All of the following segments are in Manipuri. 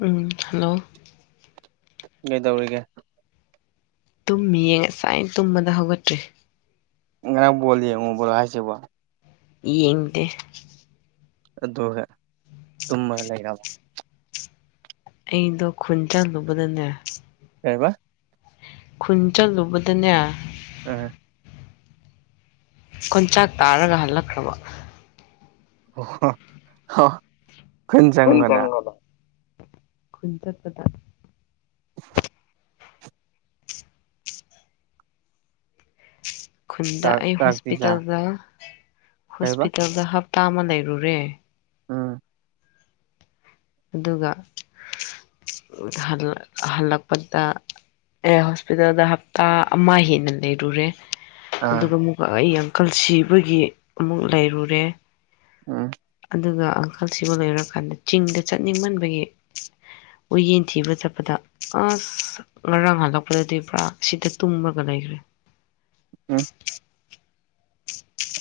ꯎꯝ ꯍꯜꯂꯣ ꯀꯩꯗꯧꯔꯤꯒꯦ ꯇꯨꯝꯃꯤ ꯌꯦ ꯉꯁꯥꯏꯅ ꯇꯨꯝꯕꯗ ꯍꯧꯒꯠꯇ꯭ꯔꯤ ꯉꯔꯥꯡ ꯕꯣꯜ ꯌꯦꯡꯂꯨꯕꯔꯣ ꯍꯥꯏꯁꯤꯕꯣ ꯌꯦꯡꯗꯦ ꯑꯗꯨꯒ ꯇꯨꯝꯃ ꯂꯩꯔꯝꯃꯣ ꯑꯩꯗꯣ ꯈꯨꯟ ꯆꯜꯂꯨꯕꯗꯅꯦ ꯀꯩꯕ ꯈꯨꯟ ꯆꯪꯂꯨꯕꯗꯅꯦ ꯎꯝ ꯀꯣꯟꯆꯥꯛ ꯇꯥꯔꯒ ꯍꯜꯂꯛꯈ꯭ꯔꯕ ꯍꯣ ꯍꯣ ꯈ ꯆꯗ ꯈꯟ ꯆꯠꯄꯗ [inaudible] [unintelligible] ꯈꯨꯟꯗ ꯆꯥꯛ ꯑꯩ ꯆꯥꯛꯇꯤ ꯆꯥ ꯍꯣꯁꯄꯤꯇꯥꯜꯗ ꯀꯩꯕ ꯍꯣꯁꯄꯤꯇꯥꯜꯗ ꯍꯥꯞ ꯍꯥꯞꯇ ꯑꯃ ꯂꯩꯔꯨꯔꯦ ꯎꯝ [inaudible] ꯑꯗꯨꯒ ꯍꯜꯂꯛ ꯍꯜꯂꯛꯄꯗ ꯑꯦ ꯍꯣꯁꯄꯤꯇꯥꯜꯗ ꯍꯞꯇꯥ ꯑꯃ ꯍꯦꯟꯅ ꯂꯩꯔꯨꯔꯦ ꯑꯥ ꯑꯗꯨꯒ ꯑꯃꯨꯛꯀ ꯑꯩ ꯑꯪꯀꯜ ꯁꯤꯕꯒꯤ ꯑꯃꯨꯛ ꯂꯩꯔꯨꯔꯦ ꯎꯝ [unintelligible] ꯑꯗꯨꯒ ꯑꯪꯀꯜꯁꯤꯕ ꯂꯣꯏꯔꯀꯥꯟꯗ ꯆꯤꯡꯗ ꯆꯠꯅꯤꯡꯃꯟꯕꯒꯤ ꯎ ꯌꯦꯟ ꯊꯤꯕ ꯆꯠꯄꯗ ꯑꯁ ꯉꯔꯥꯡ ꯍꯜꯂꯛꯄꯗꯗꯤ ꯄꯨꯔꯥ ꯁꯤꯗ ꯇꯨꯝꯃꯒ ꯂꯩꯈ꯭ꯔꯦ ꯎꯝ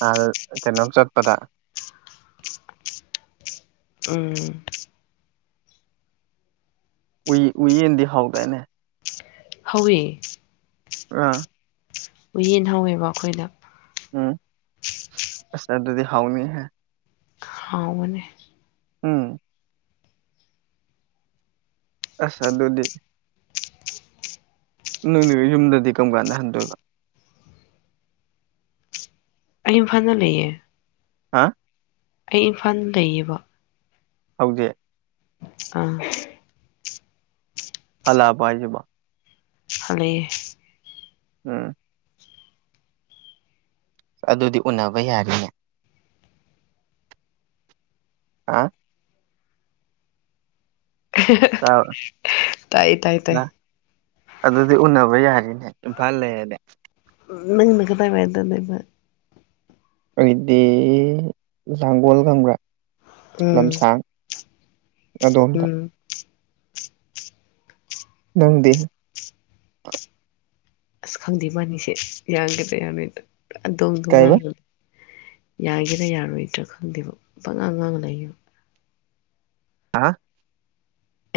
ꯑꯗꯥ ꯀꯩꯅꯣ ꯆꯣꯠꯄꯗ ꯎꯝ ꯎꯏ ꯎꯏꯌꯦꯟꯗꯤ ꯍꯧꯗꯥꯏꯅꯦ ꯍꯧꯋꯦ ꯑꯥ ꯎ ꯌꯦꯟ ꯍꯧꯋꯦꯕ ꯑꯩꯈꯣꯏꯗ ꯎꯝ ꯑꯁ ꯑꯗꯨꯗꯤ ꯍꯥꯎꯅꯤꯍꯦ ꯍꯥꯎꯕꯅꯦ ꯎꯝ ꯑꯁ ꯑꯗꯨꯗꯤ ꯅꯪꯗꯤ ꯌꯨꯝꯗꯗꯤ ꯀꯔꯝ ꯀꯥꯟꯗ ꯍꯟꯗꯣꯏꯕ ꯑꯩ ꯏꯝꯐꯥꯜꯗ ꯂꯩꯌꯦ ꯍꯥ ꯑꯩ ꯏꯝꯐꯥꯜ ꯂꯩꯌꯦꯕ ꯍꯧꯖꯤꯛ ꯑꯥ ꯍꯜꯂꯥꯛꯑꯕꫭ ꯍꯥꯢꯁꯤꯕꯨ ꯍꯥꯜꯂꯥꯛꯑꯦ ꯎꯝ ꯑꯗꯨꯗꯤ ꯎꯅꯕ ꯌꯥꯔꯦꯅꯦ ꯑꯥ ꯇꯥꯕ꯭ꯔꯥ ꯇꯥꯏ ꯇꯥꯏ ꯇꯥꯏ ꯂꯥ [inaudible] ꯑꯗꯨꯗꯤ ꯎꯟꯅꯕ ꯌꯥꯔꯤꯅꯦ ꯏꯝꯐꯥꯜ ꯂꯩꯔꯗꯤ ꯅꯪꯅ ꯀꯗꯥꯏꯋꯥꯢꯗꯥ ꯂꯩꯕꯥ ꯑꯩꯗꯤ ꯅꯥꯝꯕꯣꯜ ꯈꯪꯕ꯭ꯔꯥ ꯎꯝ ꯂꯝꯁꯥꯡ ꯑꯗꯣꯝꯗ ꯎꯝ ꯅꯪꯗꯤ ꯑꯁ ꯈꯪꯗꯦ ꯃꯒꯤꯁꯦ ꯌꯥꯒꯗ꯭ꯔꯥ ꯌꯥꯔꯣꯢꯗ꯭ꯔꯥ ꯄꯨꯔꯥ ꯗꯣꯟ ꯗꯨ ꯀꯩꯕ ꯃꯉꯥꯢꯔꯦ ꯌꯥꯒꯦꯔꯥ ꯌꯥꯔꯣꯏꯗ꯭ꯔꯥ ꯈꯪꯗꯦꯕ ꯄꯥꯉꯥꯡꯉꯥꯑ ꯂꯩꯌꯦꯕ ꯍꯥ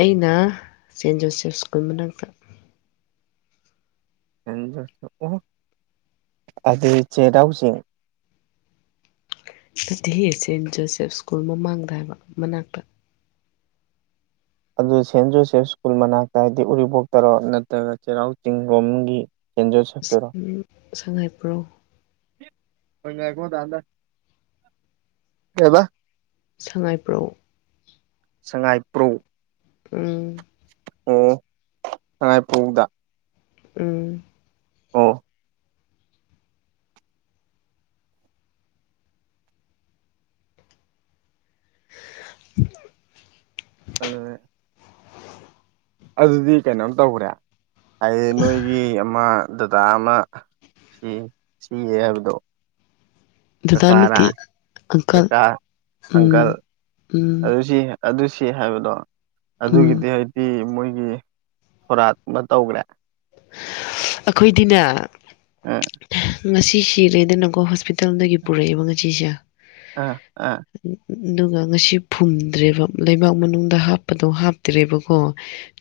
ꯑꯩꯅ ꯁꯦꯟ ꯖꯣꯁꯦꯐ ꯁ꯭ꯀꯨꯜ ꯃꯅꯥꯛꯇ [unintelligible] ꯆꯦꯔꯥꯎꯆꯥꯡ ꯅꯠꯇꯦꯍꯦ ꯁꯦꯟ ꯖꯣꯁꯦꯞ ꯁ꯭ꯀꯨꯜ ꯃꯃꯥꯡꯗ ꯍꯥꯏꯕ ꯃꯅꯥꯛꯇ ꯑꯗꯨ ꯁꯦꯟ ꯖꯣꯁꯦꯐ ꯁ꯭ꯀꯨꯜ ꯃꯅꯥꯛꯇ ꯍꯥꯏꯗꯤ ꯎꯔꯤꯄꯣꯛꯇꯔꯣ ꯅꯠꯇ꯭ꯔꯒ ꯆꯩꯔꯥꯎ ꯆꯤꯡ ꯂꯣꯝꯒꯤ [unintelligible] ꯁꯉꯥꯏꯄꯨꯔꯣ ꯍꯣꯏ ꯉꯥꯏꯈꯣ ꯗꯥꯟꯗꯥ ꯀꯩꯕ ꯁꯉꯥꯏꯄ꯭ꯔꯧ ꯁꯉꯥꯏꯄ꯭ꯔꯧ ꯎꯝ ꯑꯣ ꯁꯉꯥꯏꯄ꯭ꯔꯧꯗ ꯎꯝ ꯑꯣ [inaudible] ꯑ [inaudible] ꯑꯗꯨꯗꯤ ꯀꯩꯅꯣꯝ ꯇꯧꯈ꯭ꯔꯦ ꯍꯥꯏꯗꯤ ꯅꯣꯏꯒꯤ ꯑꯃ ꯗꯗꯥ ꯑꯃ ꯁꯤ ꯁꯤꯌꯦ ꯍꯥꯏꯕꯗꯣ ꯗꯗꯥ ꯀꯀꯥꯔꯥ ꯅꯠꯇꯦ ꯑꯪꯀꯜ ꯀꯀꯥ ꯎꯝ ꯑꯪꯀꯜ ꯎꯝ ꯑꯗꯨꯁꯤ ꯑꯗꯨ ꯁꯤ ꯍꯥꯏꯕꯗꯣ ꯎꯝ ꯑꯗꯨꯒꯤꯗꯤ ꯍ ꯁꯤ ꯃꯣꯏꯒꯤ ꯁꯣꯔꯥꯠ ꯑꯃ ꯇꯧꯒ꯭ꯔꯦ ꯑꯈꯣꯏꯗꯤꯅꯦ ꯑ ꯉꯁꯤ ꯁꯤꯔꯦꯗꯅꯀꯣ ꯍꯣꯁꯄꯤꯇꯥꯜꯗꯒꯤ ꯄꯨꯔꯛꯑꯦꯕ ꯉꯁꯤꯁꯦ ꯑꯥ ꯑꯥ ꯎꯝ ꯑꯗꯨꯒ ꯉꯁꯤ ꯐꯨꯝꯗ꯭ꯔꯦꯕ ꯂꯩꯕꯥꯛ ꯃꯅꯨꯡꯗ ꯍꯥꯞꯄꯗꯣ ꯍꯥꯞꯇ꯭ꯔꯦꯕꯀꯣ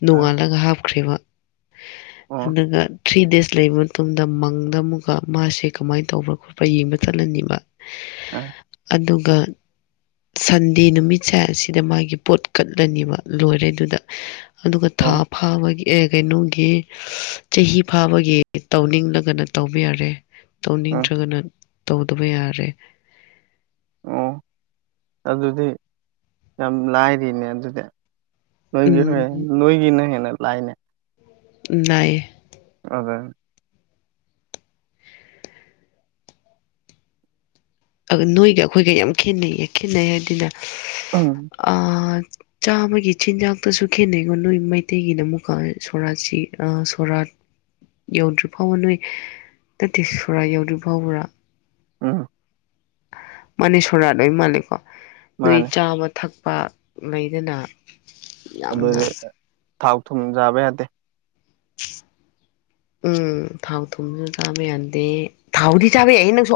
ꯅꯣꯡꯉꯥꯜꯂꯒ ꯍꯥꯞꯈ꯭ꯔꯦꯕ ꯑꯣ ꯁꯨꯗꯒ ꯊ꯭ꯔꯤ ꯗꯦꯖ ꯂꯩꯕ ꯃꯇꯨꯡꯗ ꯃꯪꯗ ꯑꯃꯨꯛꯀ ꯃꯥꯁꯦ ꯀꯃꯥꯏꯅ ꯇꯧꯕ꯭ꯔꯥ ꯈꯣꯠꯄ꯭ꯔ ꯌꯦꯡꯕ ꯆꯠꯂꯅꯤꯕ ꯑꯥ ꯑꯗꯨꯒ ꯁꯟꯗꯦ ꯅꯨꯃꯤꯠꯁꯦ ꯑꯁꯤꯗ ꯃꯥꯒꯤ ꯄꯣꯠ ꯀꯠꯂꯅꯤꯕ ꯂꯣꯏꯔꯦ ꯑꯗꯨꯗ ꯑꯗꯨꯒ ꯊꯥ ꯑꯣ ꯐꯥꯕꯒꯤ ꯑꯦ ꯀꯩꯅꯣꯒꯤ ꯆꯍꯤ ꯐꯥꯕꯒꯤ ꯇꯧꯅꯤꯡꯂꯒꯅ ꯇꯧꯕ ꯌꯥꯔꯦ ꯑ ꯇꯧꯅꯤꯡꯗ꯭ꯔꯒꯅ ꯇꯧꯗꯕ ꯌꯥꯔꯦ ꯑꯣ ꯑꯗꯨꯗꯤ ꯌꯥꯝ ꯂꯥꯏꯔꯤꯅꯦ ꯑꯗꯨꯗꯤ ꯅꯣꯏꯒꯤ ꯎꯝ [unintelligible] ꯅꯣꯏꯒꯤꯅ ꯍꯦꯟꯅ ꯂꯥꯏꯅꯦ ꯎꯝ ꯅꯥꯏꯌꯦ [unintelligible] ꯅꯣꯏꯒ ꯑꯩꯈꯣꯏꯒ ꯌꯥꯝ ꯈꯦꯠꯅꯩꯌꯦ ꯈꯦꯠꯅꯩ ꯍꯥꯏꯗꯤꯅꯦ ꯑꯥ ꯑꯥ ꯆꯥꯕꯒꯤ ꯆꯤꯟꯖꯥꯛꯇꯁꯨ ꯈꯦꯠꯅꯩꯀꯣ ꯅꯣꯏ ꯃꯩꯇꯩꯒꯤꯅ ꯑꯃꯨꯛꯀ ꯁꯣꯔꯥꯠꯁꯤ ꯑ ꯁꯣꯔꯥꯠ ꯌꯧꯗ꯭ꯔꯤ ꯐꯥꯎꯕ ꯅꯣꯏ ꯇꯇꯦꯁꯣꯔꯥ ꯌꯎꯗ꯭ꯔꯤ ꯐꯥꯎꯕ꯭ꯔꯥ [unintelligible] ꯃꯥꯟꯅꯦ ꯁꯣꯔꯥꯠ ꯂꯣꯏ ꯃꯥꯟꯅꯩꯀꯣ ꯅꯣꯏ ꯃꯥꯅꯦ ꯆꯥꯕ ꯊꯛ ꯄꯥꯛ ꯂꯩꯗꯅ ꯌꯥꯝꯅ ꯑꯗꯨꯗꯤ ꯊꯥꯎ ꯊꯨꯝ ꯆꯥꯕ ꯌꯥꯗꯦ [inaudible] ꯎꯝ ꯊꯥꯎ ꯊꯨꯝꯁꯨ ꯆꯥꯕ ꯌꯥꯗꯦ ꯊꯥꯎꯗꯤ ꯆꯥꯕ ꯌꯥꯏ ꯅꯪꯁꯨ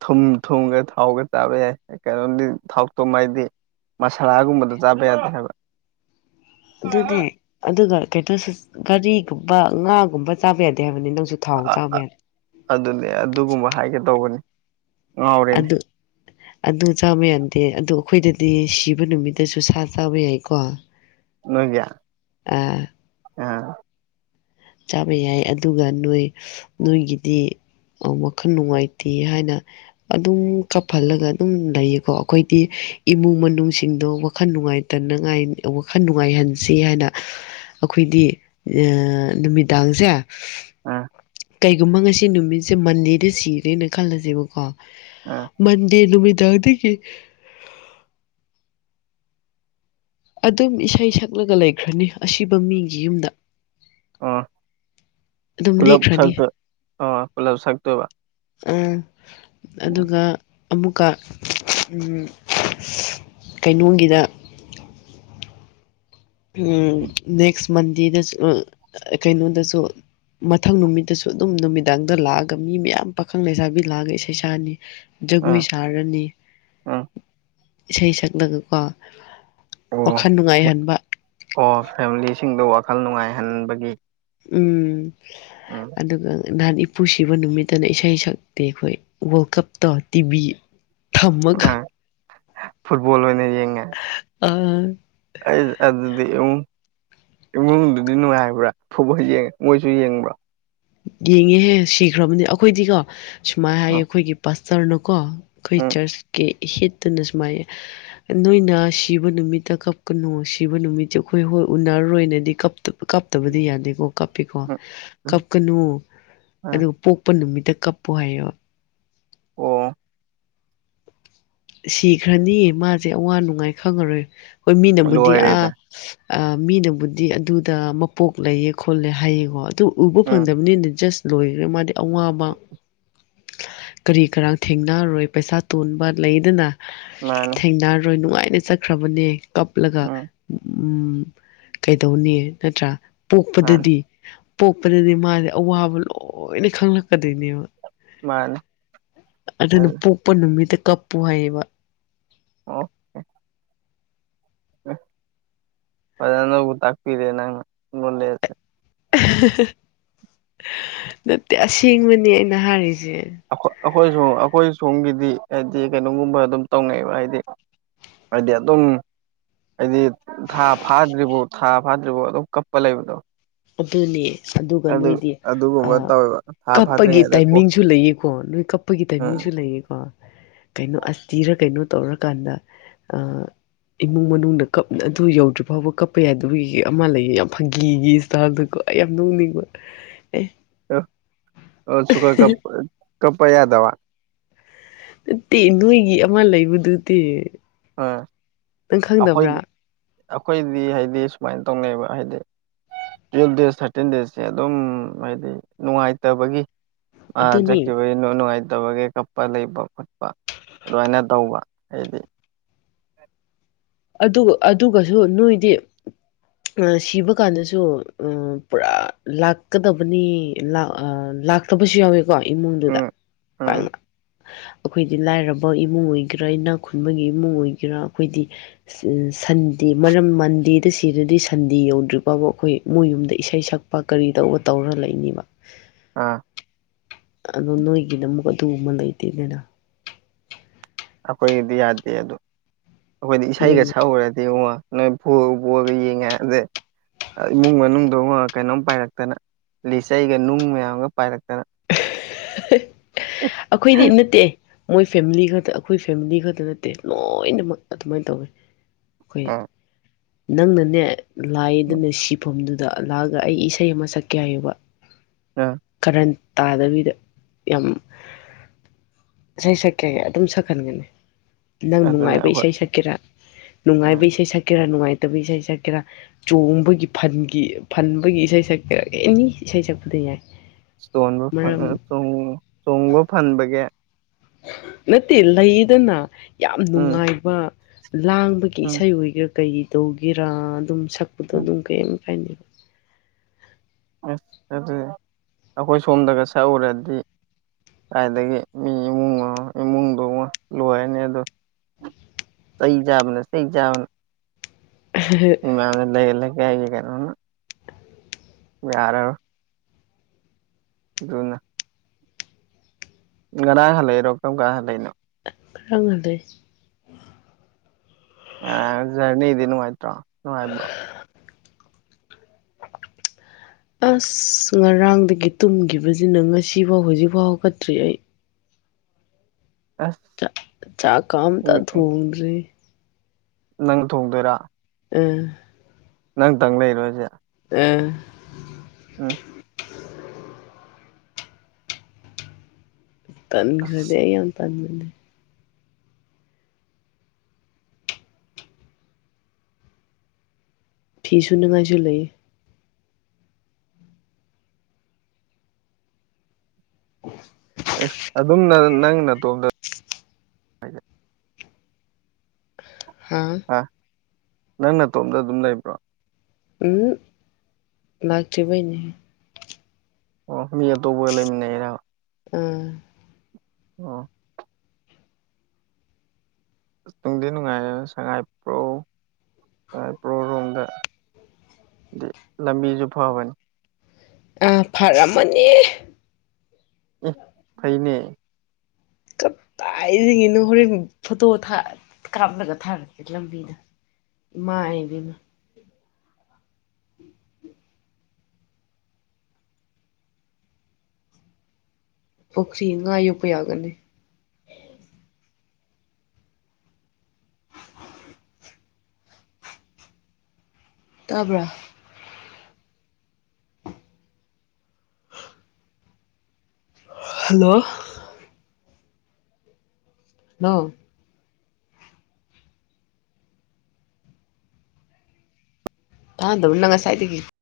ꯊꯨꯝ ꯊꯨꯝꯒ ꯊꯥꯎꯒ ꯆꯥꯕ ꯌꯥꯏ ꯀꯩꯅꯣꯝꯗꯤ ꯊꯥꯎꯇꯣ ꯃꯥꯏꯗꯤ ꯃꯁꯥꯂꯥꯒꯨꯝꯕꯗꯣ ꯆꯥꯕ ꯌꯥꯗꯦ ꯍꯥꯏꯕ ꯑꯗꯨꯅꯦ ꯑꯗꯨꯒ ꯀꯩꯅꫭꯁꯨ ꯉꯥꯔꯤꯒꯨꯝꯕ ꯉꯥꯒꯨꯝꯕ ꯆꯥꯕ ꯌꯥꯗꯦ ꯍꯥꯏꯕꯅꯤ ꯅꯪꯁꯨ ꯊꯥꯎ ꯑ ꯆꯥꯝ ꯑ [unintelligible] ꯑꯗꯨꯅꯦ ꯑꯗꯨꯒꯨꯝꯕ ꯍꯥꯏꯒꯦ ꯇꯧꯕꯅꯤ ꯉꯥꯎꯔꯦꯅꯦ ꯑꯗꯨꯗ ꯑꯗꯨ ꯆꯥꯕ ꯌꯥꯗꯦ ꯑꯗꯨꯗ ꯑꯩꯈꯣꯏꯗꯗꯤ ꯁꯤꯕ ꯅꯨꯃꯤꯠꯇꯁꯨ ꯁꯥ ꯆꯥꯕ ꯌꯥꯏꯀꯣ [unintelligible] ꯅꯣꯏꯒꯌꯥ ꯑꯥ ꯑ ꯆꯥꯕ ꯌꯥꯏ ꯑꯗꯨꯒ ꯅꯣꯏ ꯅꯣꯏꯒꯤꯗꯤ ꯋꯥꯈꯜ ꯅꯨꯡꯉꯥꯏꯇꯦ ꯍꯥꯏꯅ ꯑꯗꯨꯝ ꯀꯞꯍꯜꯂꯒ ꯑꯗꯨꯝ ꯂꯩꯌꯦꯀꯣ ꯑꯩꯈꯣꯏꯗꯤ ꯏꯃꯨꯡ ꯃꯅꯨꯡꯁꯤꯡꯗꯣ ꯋꯥꯈꯜ ꯅꯨꯡꯉꯥꯏ ꯇꯅꯉꯥꯏ ꯋꯥꯈꯜ ꯅꯨꯡꯉꯥꯏꯍꯟꯁꯤ ꯍꯥꯏꯅ ꯑꯩꯈꯣꯏꯗꯤ ꯅꯨꯃꯤꯗꯥꯡꯁꯦ ꯑꯥ ꯀꯩꯒꯨꯝꯕ ꯉꯁꯤ ꯅꯨꯃꯤꯠꯁꯦ ꯃꯟꯗꯦꯗ ꯁꯤꯔꯦꯅ ꯈꯜꯂꯁꯦꯕꯀꯣ ꯃꯟꯗꯦ ꯅꯨꯃꯤꯠꯗꯥꯗꯒꯤꯗꯒꯤ ꯑꯗꯨꯝ ꯏꯁꯩ ꯁꯛꯂꯒ ꯂꯩꯈ꯭ꯔꯅꯤ ꯑꯁꯤꯕ ꯃꯤꯒꯤ ꯌꯨꯝꯗ ꯑ ꯑꯗꯨꯝ ꯄꯨꯂꯞ ꯂꯦꯛꯈ꯭ꯔꯅꯤ ꯁꯛ ꯑꯥ ꯄꯨꯂꯞ ꯁꯛꯇꯣꯏꯕ ꯎ ꯑꯗꯨꯒ ꯑꯃꯨꯛꯀ ꯀꯩꯅꯣꯝꯒꯤꯗ ꯎ ꯎꯝ ꯅꯦꯁꯛ ꯃꯟꯗꯦꯗꯁꯨ ꯀꯩꯅꯣꯗꯁꯨ ꯃꯊꯪ ꯅꯨꯃꯤꯠꯇꯁꯨ ꯑꯗꯨꯝ ꯅꯨꯃꯤꯗꯥꯡꯗ ꯂꯥꯛꯑꯒ ꯃꯤ ꯃꯌꯥꯝ ꯄꯥꯈꯪ ꯂꯩꯁꯥꯕꯤ ꯂꯥꯛꯑꯒ ꯏꯁꯩ ꯁꯥꯅꯤ ꯖꯒꯣꯏ ꯁꯥꯔꯅꯤ ꯎꯝ ꯏꯁꯩ ꯁꯛꯂꯒꯀꯣ ꯑꯣ ꯋꯥꯈꯜ ꯅꯨꯡꯉꯥꯏꯍꯟꯕ ꯑꯣ ꯐꯦꯃꯤꯂꯤꯁꯤꯡꯗ ꯋꯥꯈꯜ ꯅꯨꯡꯉꯥꯏꯍꯟꯕꯒꯤ ꯎꯝ ꯎꯝ ꯑꯗꯨꯒ ꯅꯍꯥꯟ ꯏꯄꯨ ꯁꯤꯕ ꯅꯨꯃꯤꯠꯇꯅ ꯏꯁꯩ ꯁꯛꯇꯤ ꯑꯩꯈꯣꯏ ꯋꯥꯔꯜ ꯀꯞꯇꯧ ꯇꯤꯚꯤ ꯊꯝꯃꯒ ꯑ ꯐꯨꯠꯕꯣꯜ ꯑꯣꯏꯅ ꯌꯦꯡꯉ ꯑ ꯑꯩ ꯑꯗꯨꯗꯤ ꯏꯃꯨꯡꯗꯨꯗꯤ ꯅꯨꯡꯉꯥꯏꯕ꯭ꯔꯥ ꯐꯨꯕ ꯌꯦꯡꯉꯦ ꯃꯣꯏꯁꯨ ꯌꯦꯡꯕ꯭ꯔꯣ ꯌꯦꯡꯉꯦꯍꯦ ꯁꯤꯈ꯭ꯔꯕꯅꯤ ꯑꯩꯈꯣꯏꯗꯤꯀꯣ ꯁꯨꯃꯥꯏꯅ ꯍꯥꯏꯌꯦ ꯑꯥ ꯑꯩꯈꯣꯏꯒꯤ ꯄꯁꯇꯔꯅꯀꯣ ꯑꯩꯈꯣꯏ ꯎꯝ ꯆꯔꯆꯀꯤ ꯍꯤꯠꯇꯨꯅ ꯁꯨꯃꯥꯏ ꯅꯣꯏꯅ ꯁꯤꯕ ꯅꯨꯃꯤꯠꯇ ꯀꯞꯀꯅꯨ ꯁꯤꯕ ꯅꯨꯃꯤꯠꯇꯁ ꯑꯩꯈꯣꯏ ꯍꯣꯏ ꯎꯅꯔꯔꯣꯏꯅꯗꯤꯞ ꯀꯥꯞꯇꯕꯗꯤ ꯌꯥꯅꯤꯀꯣ ꯀꯥꯞꯄꯤꯀꯣ ꯎꯝ ꯎꯝ ꯀ ꯀꯅꯨ ꯑꯥ ꯑꯗꯨꯒ ꯄꯣꯛꯄ ꯅꯨꯃꯤꯠꯇ ꯀꯞꯄꯨ ꯍꯥꯏꯌꯦꯕ ꯑꯣ ꯁꯤꯈ꯭ꯔꯅꯤ ꯃꯥꯁꯦ ꯑꯋꯥ ꯅꯨꯡꯉꯥꯏ ꯈꯪꯉꯔꯣꯏ ꯍꯣꯏ ꯃꯤꯅꯕꯨꯗꯤ ꯂꯣꯏꯔꯦꯗ ꯑꯥ ꯃꯤꯅꯕꯨꯗꯤ ꯑꯗꯨꯗ ꯃꯄꯣꯛ ꯂꯩꯌꯦ ꯈꯣꯠꯂꯦ ꯍꯥꯏꯌꯦꯀꯣ ꯑꯗꯨ ꯎꯕ ꯎꯝ ꯐꯪꯗꯕꯅꯤꯅ ꯖꯁ ꯂꯣꯏꯈ꯭ꯔꯦ ꯃꯥꯗꯤ ꯑꯋꯥꯕ ꯀꯔꯤ ꯀꯔꯥꯡ ꯊꯦꯡꯅꯔꯔꯣꯏ ꯄꯩꯁꯥ ꯇꯣꯟꯕ ꯂꯩꯗꯨꯅ ꯃꯥꯅꯦ ꯔꯔꯣꯏ ꯅꯨꯡꯉꯥꯏꯅ ꯆꯠꯈ꯭ꯔꯕꯅꯦ ꯀꯞꯂꯒ ꯎꯝ ꯎꯝ ꯀꯩꯗꯧꯅꯤ ꯅꯠꯇ꯭ꯔꯥ ꯃꯥꯅꯤ ꯄꯣꯛꯄꯗꯗꯤ ꯄꯣꯛꯄꯗꯗꯤ ꯃꯥꯁꯦ ꯑꯋꯥꯕ ꯂꯣꯏꯅ ꯈꯪꯂꯛꯀꯗꯣꯏꯅꯦꯕ ꯃꯥꯅꯤ ꯑꯗꯨꯅ ꯑꯗꯨ ꯄꯣꯛꯄ ꯅꯨꯃꯤꯠꯇ ꯀꯞꯄꯨ ꯍꯥꯏꯌꯦꯕ ꯑꯣꯦ ꯍꯕꯨ ꯇꯥꯛꯄꯤꯤꯔꯦ ꯅꯉ ꯂ ꯂꯩꯁ ꯅꯠꯇꯦ ꯑꯁꯦꯡꯕꯅꯤ ꯑꯩꯅ ꯍꯥꯏꯔꯤꯁꯦ ꯑꯩꯈꯣꯏ ꯁ ꯑꯩꯈꯣꯏ ꯁꯣꯝꯒꯤꯗꯤ ꯍꯥꯏꯗꯤ ꯀꯩꯅꯣꯒꯨꯝꯕ ꯑꯗꯨꯝ ꯇꯧꯅꯩꯑꯕ ꯍꯥꯏꯗꯤ ꯍꯥꯏꯗꯤ ꯑꯗꯨꯝ ꯍꯥꯏꯗꯤ ꯊꯥ ꯐꯥꯗ꯭ꯔꯤꯕꯣ ꯊꯥ ꯐꯥꯗ꯭ꯔꯤꯕꯣ ꯑꯗꯨꯝ ꯀꯞꯄ ꯂꯩꯕꯗꯣ ꯑꯗꯨꯅꯦ ꯑꯗꯨꯒ ꯑꯗꯨ ꯅꯣꯏꯗꯤ ꯑ ꯑꯗꯨꯒꯨꯝꯕ ꯇꯧꯋꯦꯕ ꯊꯥ ꯀꯞꯄꯒꯤ ꯐꯥꯗ꯭ꯔꯤꯉꯩꯗ ꯀꯣ ꯇꯥꯏꯃꯤꯡꯁꯨ ꯂꯩꯑꯀꯣ ꯅꯣꯏ ꯀꯞꯄꯒꯤ ꯎꯝ ꯇꯥꯏꯃꯤꯡꯁꯨ ꯂꯩꯑꯀꯣ ꯀꯩꯅꯣ ꯑꯁꯇꯤꯔ ꯀꯩꯅꯣ ꯇꯧꯔꯀꯥꯟꯗ ꯑ ꯏꯃꯨꯡ ꯃꯅꯨꯡ ꯀꯞ ꯑꯗꯨ ꯌꯧꯗ꯭ꯔꯤ ꯐꯥꯎꯕ ꯀꯞꯄ ꯌꯥꯗꯕꯒꯤ ꯑꯃ ꯂꯩꯌꯦ ꯌꯥꯝ ꯐꯪꯒꯤꯒꯤ ꯗꯀꯣ ꯑꯩ ꯌꯥꯝ ꯅ ꯎꯅꯤꯡꯕ ꯑꯦ ꯁꯨꯀ ꯀ ꯀꯞꯄ ꯌꯥꯗꯕ ꯅꯠꯇꯦ ꯅꯣꯏꯒꯤ ꯑꯃ ꯂꯩꯕꯗꯨꯗꯤ ꯎꯝ ꯅꯪ ꯈꯪꯗꯕ꯭ꯔꯥ ꯑꯩꯈꯣꯏꯗꯤ ꯑꯩꯈꯣꯏꯗꯤ ꯍꯥꯏꯗꯤ ꯁꯨꯃꯥꯏꯅ ꯇꯧꯅꯩꯑꯕ ꯍꯥꯏꯗꯤ ꯇꯨꯋꯦꯜ ꯗꯦꯖ ꯊꯥꯔꯇꯤꯟ ꯗꯦꯖꯁꯦ ꯑꯗꯨꯝ ꯍꯥꯏꯗꯤ ꯅꯨꯡꯉꯥꯏꯇꯕꯒꯤ ꯑ ꯑꯗꯨꯅꯤ ꯆꯖꯀꯤꯦꯕ ꯅꯨꯡꯉꯥꯏꯇꯕꯒꯤ ꯀꯞꯄ ꯂꯩꯕ ꯈꯣꯠꯄ ꯑꯗꯨꯃꯥꯏꯅ ꯇꯧꯕ ꯍꯥꯏꯗꯤ ꯑꯗꯨꯒ ꯑꯗꯨꯒꯁꯨ ꯅꯣꯏꯗꯤ ꯁꯤꯕ ꯀꯥꯟꯗꯁꯨ ꯄꯨꯔꯥ ꯂꯥꯛꯀꯗꯕꯅꯤ ꯊꯕꯁꯨ ꯌꯥꯎꯋꯦꯀꯣ ꯏꯃꯨꯡꯗꯨꯗ ꯎꯝ ꯎꯝ ꯄꯥꯛꯅ ꯑꯩꯈꯣꯏꯗꯤ ꯂꯥꯏꯔꯕ ꯏꯃꯨꯡ ꯑꯣꯏꯒꯦꯔꯥ ꯏꯅꯥꯛ ꯈꯨꯟꯕꯒꯤ ꯏꯃꯨꯡ ꯑꯣꯏꯒꯦꯔꯥ ꯑꯩꯈꯣꯏꯗꯤ ꯁꯟꯗꯦ ꯃꯔꯝ ꯃꯟꯗꯦꯗ ꯁꯤꯔꯗꯤ ꯁꯟꯗꯦ ꯌꯧꯗ꯭ꯔꯤ ꯐꯕ ꯑꯩꯈꯣꯏ ꯃꯣꯏ ꯌꯨꯝꯗ ꯏꯁꯩ ꯁꯛꯄ ꯂꯄꯥ ꯀꯔꯤ ꯇꯧꯕ ꯇꯧꯔ ꯂꯩꯅꯤꯕ ꯑꯥ ꯑꯗꯣ ꯅꯣꯏꯒꯤꯅ ꯑꯃꯨꯛ ꯑꯗꯨ ꯑꯃ ꯂꯩꯇꯦꯗꯅ ꯑꯩꯈꯣꯏꯒꯤꯗꯤ ꯌꯥꯗꯦ ꯑꯣ ꯑꯩꯈꯣꯏꯗꯤ ꯏꯁꯩꯒ ꯑꯗꯨꯅꯦ ꯁꯛꯎꯔꯗꯤ ꯎꯃꯉ ꯅꯣꯏ ꯄ ꯄꯒ ꯌꯦꯉ ꯑꯗ ꯏꯃꯨꯡ ꯃꯅꯨꯡꯗ ꯀꯩꯅꯣꯝ ꯄꯥꯏꯔꯛꯇꯅ ꯂꯤꯆꯩꯒ ꯅꯨꯡ ꯃꯌꯥꯝꯒ ꯄꯥꯏꯔꯛꯇꯅ ꯑꯩꯈꯣꯏꯗꯤ ꯅꯠꯇꯦ ꯃꯣꯏ ꯐꯦꯃꯤꯂꯤ ꯈꯛꯇ ꯑꯩꯈꯣꯏ ꯐꯦꯃꯤꯂꯤ ꯈꯛꯇ ꯅꯠꯇꯦ ꯂꯣꯏꯅꯃꯛ ꯑꯗꯨꯃꯥꯏꯅ ꯇꯧꯋꯤ ꯑ ꯑꯩꯈꯣꯏ ꯅꯪꯅꯅꯦ ꯂꯥꯏꯗꯅ ꯁꯤꯐꯝꯗꯨꯗ ꯑꯜꯂꯥꯑꯒ ꯑꯩ ꯏꯁꯩ ꯑꯃ ꯁꯛꯀꯦ ꯍꯥꯏꯌꯦꯕ ꯎꯝ ꯀꯔꯟ ꯇꯥꯗꯕꯤꯗ ꯌꯥꯝ ꯏꯁꯩ ꯁꯛꯀꯒꯦ ꯑꯗꯨꯝ ꯁꯛꯍꯟꯒꯅꯤ ꯅꯪ ꯑꯗꯨꯅ ꯅꯨꯡꯉꯥꯏꯕ ꯑꯩꯈꯣꯏ ꯏꯁꯩ ꯁꯛꯀꯦꯔꯥ ꯅꯨꯡꯉꯥꯏꯕ ꯏꯁꯩ ꯁꯛꯀꯦꯔꯥ ꯅꯨꯡꯉꯥꯏꯇꯕ ꯏꯁꯩ ꯁꯛꯀꯦꯔꯥ ꯆꯣꯡꯕꯒꯤ ꯐꯟꯒꯤ ꯐꯟꯕꯒꯤ ꯏꯁꯩ ꯁꯛꯀ ꯑꯦꯅꯤ ꯏꯁꯩ ꯁꯛꯄꯗ ꯌꯥꯏ ꯏꯁꯇꯣꯟꯕꯨ ꯃꯔꯝ ꯆꯣꯡꯕ ꯐꯟꯕꯒꯤ ꯅꯠꯇꯦ ꯂꯩꯗꯅ ꯌꯥꯝ ꯎꯝ ꯅꯨꯡꯉꯥꯏꯕ ꯂꯥꯡꯕꯒꯤ ꯎꯝ ꯏꯁꯩ ꯑꯣꯏꯒ ꯀꯩ ꯇꯧꯒꯦꯔꯥ ꯑꯗꯨꯝ ꯁꯛꯄꯗꯣ ꯎꯝ ꯑꯗꯨꯝ ꯀꯔꯤꯝ ꯀꯥꯏꯅꯦꯕ ꯑꯁ ꯑꯗꯨꯗꯤ ꯑꯩꯈꯣꯏ ꯁꯣꯝꯗꯒ ꯁꯛꯎꯔꯗꯤ ꯀꯥꯏꯏꯗꯒꯤ ꯃꯤ ꯏꯃꯨꯡ ꯏꯃꯨꯡꯗꯨꯃ ꯂꯣꯏꯔꯅꯤ ꯑꯗꯨ ꯁ ꯌꯥꯕꯅꯦ ꯁꯤ ꯆꯕꯅꯦ ꯏꯃ ꯂꯩꯒ ꯂꯩ ꯀꯦ ꯍꯥꯏꯔꯦ ꯌꯥꯔ ꯑꯗꯨꯅ ꯀꯗꯥꯥꯏ ꯍꯜ ꯂꯩꯛꯏꯔꯣ ꯀꯝ ꯀ ꯍꯂꯛꯏꯅꯣ [unintelligible] ꯑ ꯁꯅꯤ ꯏ ꯅꯅꯨꯡꯥꯏꯇ꯭ꯔꯣ ꯑꯅꯨꯡ ꯍꯥꯏꯕ꯭ꯔꯣ [unintelligible] ꯑꯁ ꯉꯔꯥꯡꯗꯒꯤ ꯇꯨꯝꯈꯤꯕꯁꯤꯅ ꯉꯁꯤꯐꯥꯎ ꯍꯧꯖꯤꯛꯐꯥꯎ ꯀꯠꯇ꯭ꯔꯤ ꯑꯩ ꯑꯁ ꯆ ꯆꯥꯛ ꯀ ꯑꯝꯇ ꯊꯣꯡꯗ꯭ꯔꯤ ꯅꯪ ꯊꯣꯡꯗꯣꯏꯔꯥ ꯎꯝ ꯅꯪꯇꯪ ꯂꯩꯔꯣꯁꯦ ꯑ ꯑ ꯇꯟꯈ꯭ꯔꯗꯦ ꯌꯥꯝ ꯇꯟꯈ꯭ꯔꯗꯦ ꯐꯤꯁꯨ ꯅꯨꯡꯉꯥꯏꯁꯨ ꯂꯩ [unintelligible] ꯑꯗꯨꯝꯅ ꯅꯪ ꯅꯇꯣꯝꯗ ꯍꯥꯥ ꯅꯪ ꯅꯥꯇꯣꯝꯗ ꯑꯗꯨꯝ ꯂꯩꯕ꯭ꯔꯣ ꯎ ꯂꯥꯛꯇꯔꯕꯒꯤꯅꯦ ꯑꯣ ꯃꯤ ꯑꯇꯣꯞꯄꯒ ꯂꯩꯃꯤꯟꯅꯩꯔꯥꯕ ꯎꯝ ꯑꯣ ꯇꯨꯡꯗꯤ ꯅꯨꯡꯉꯥꯏꯔꯦ ꯁꯉꯥꯏꯄ꯭ꯔꯣ ꯁꯉꯥꯏꯄ꯭ꯔꯧ ꯔꯣꯝꯗ ꯑꯗꯤ ꯂꯝꯕꯤꯁꯨ ꯐꯕꯅꯤ ꯐꯔꯝꯃꯅꯤ ꯎꯝ ꯐꯩꯅꯦ ꯀꯗꯥꯏꯗꯥꯒꯤꯅꯣ ꯍꯣꯔꯦꯟ ꯐꯣꯇꯣ ꯊꯥ ꯀꯥꯞꯂꯒ ꯊꯥꯔꯛꯀꯦ ꯂꯝꯕꯤꯗ ꯃꯥꯏꯗꯨꯅ ꯄꯣꯈꯔꯤ ꯉꯥ ꯌꫭꯛꯄꯌꯥꯒꯅꯤ ꯇꯥꯕ꯭ꯔꯥ ꯍꯜꯂꯣ ꯅ ꯇꯥꯗꯕꯔꫭ ꯅꯪ ꯉꯁꯥꯏꯗꯒꯤ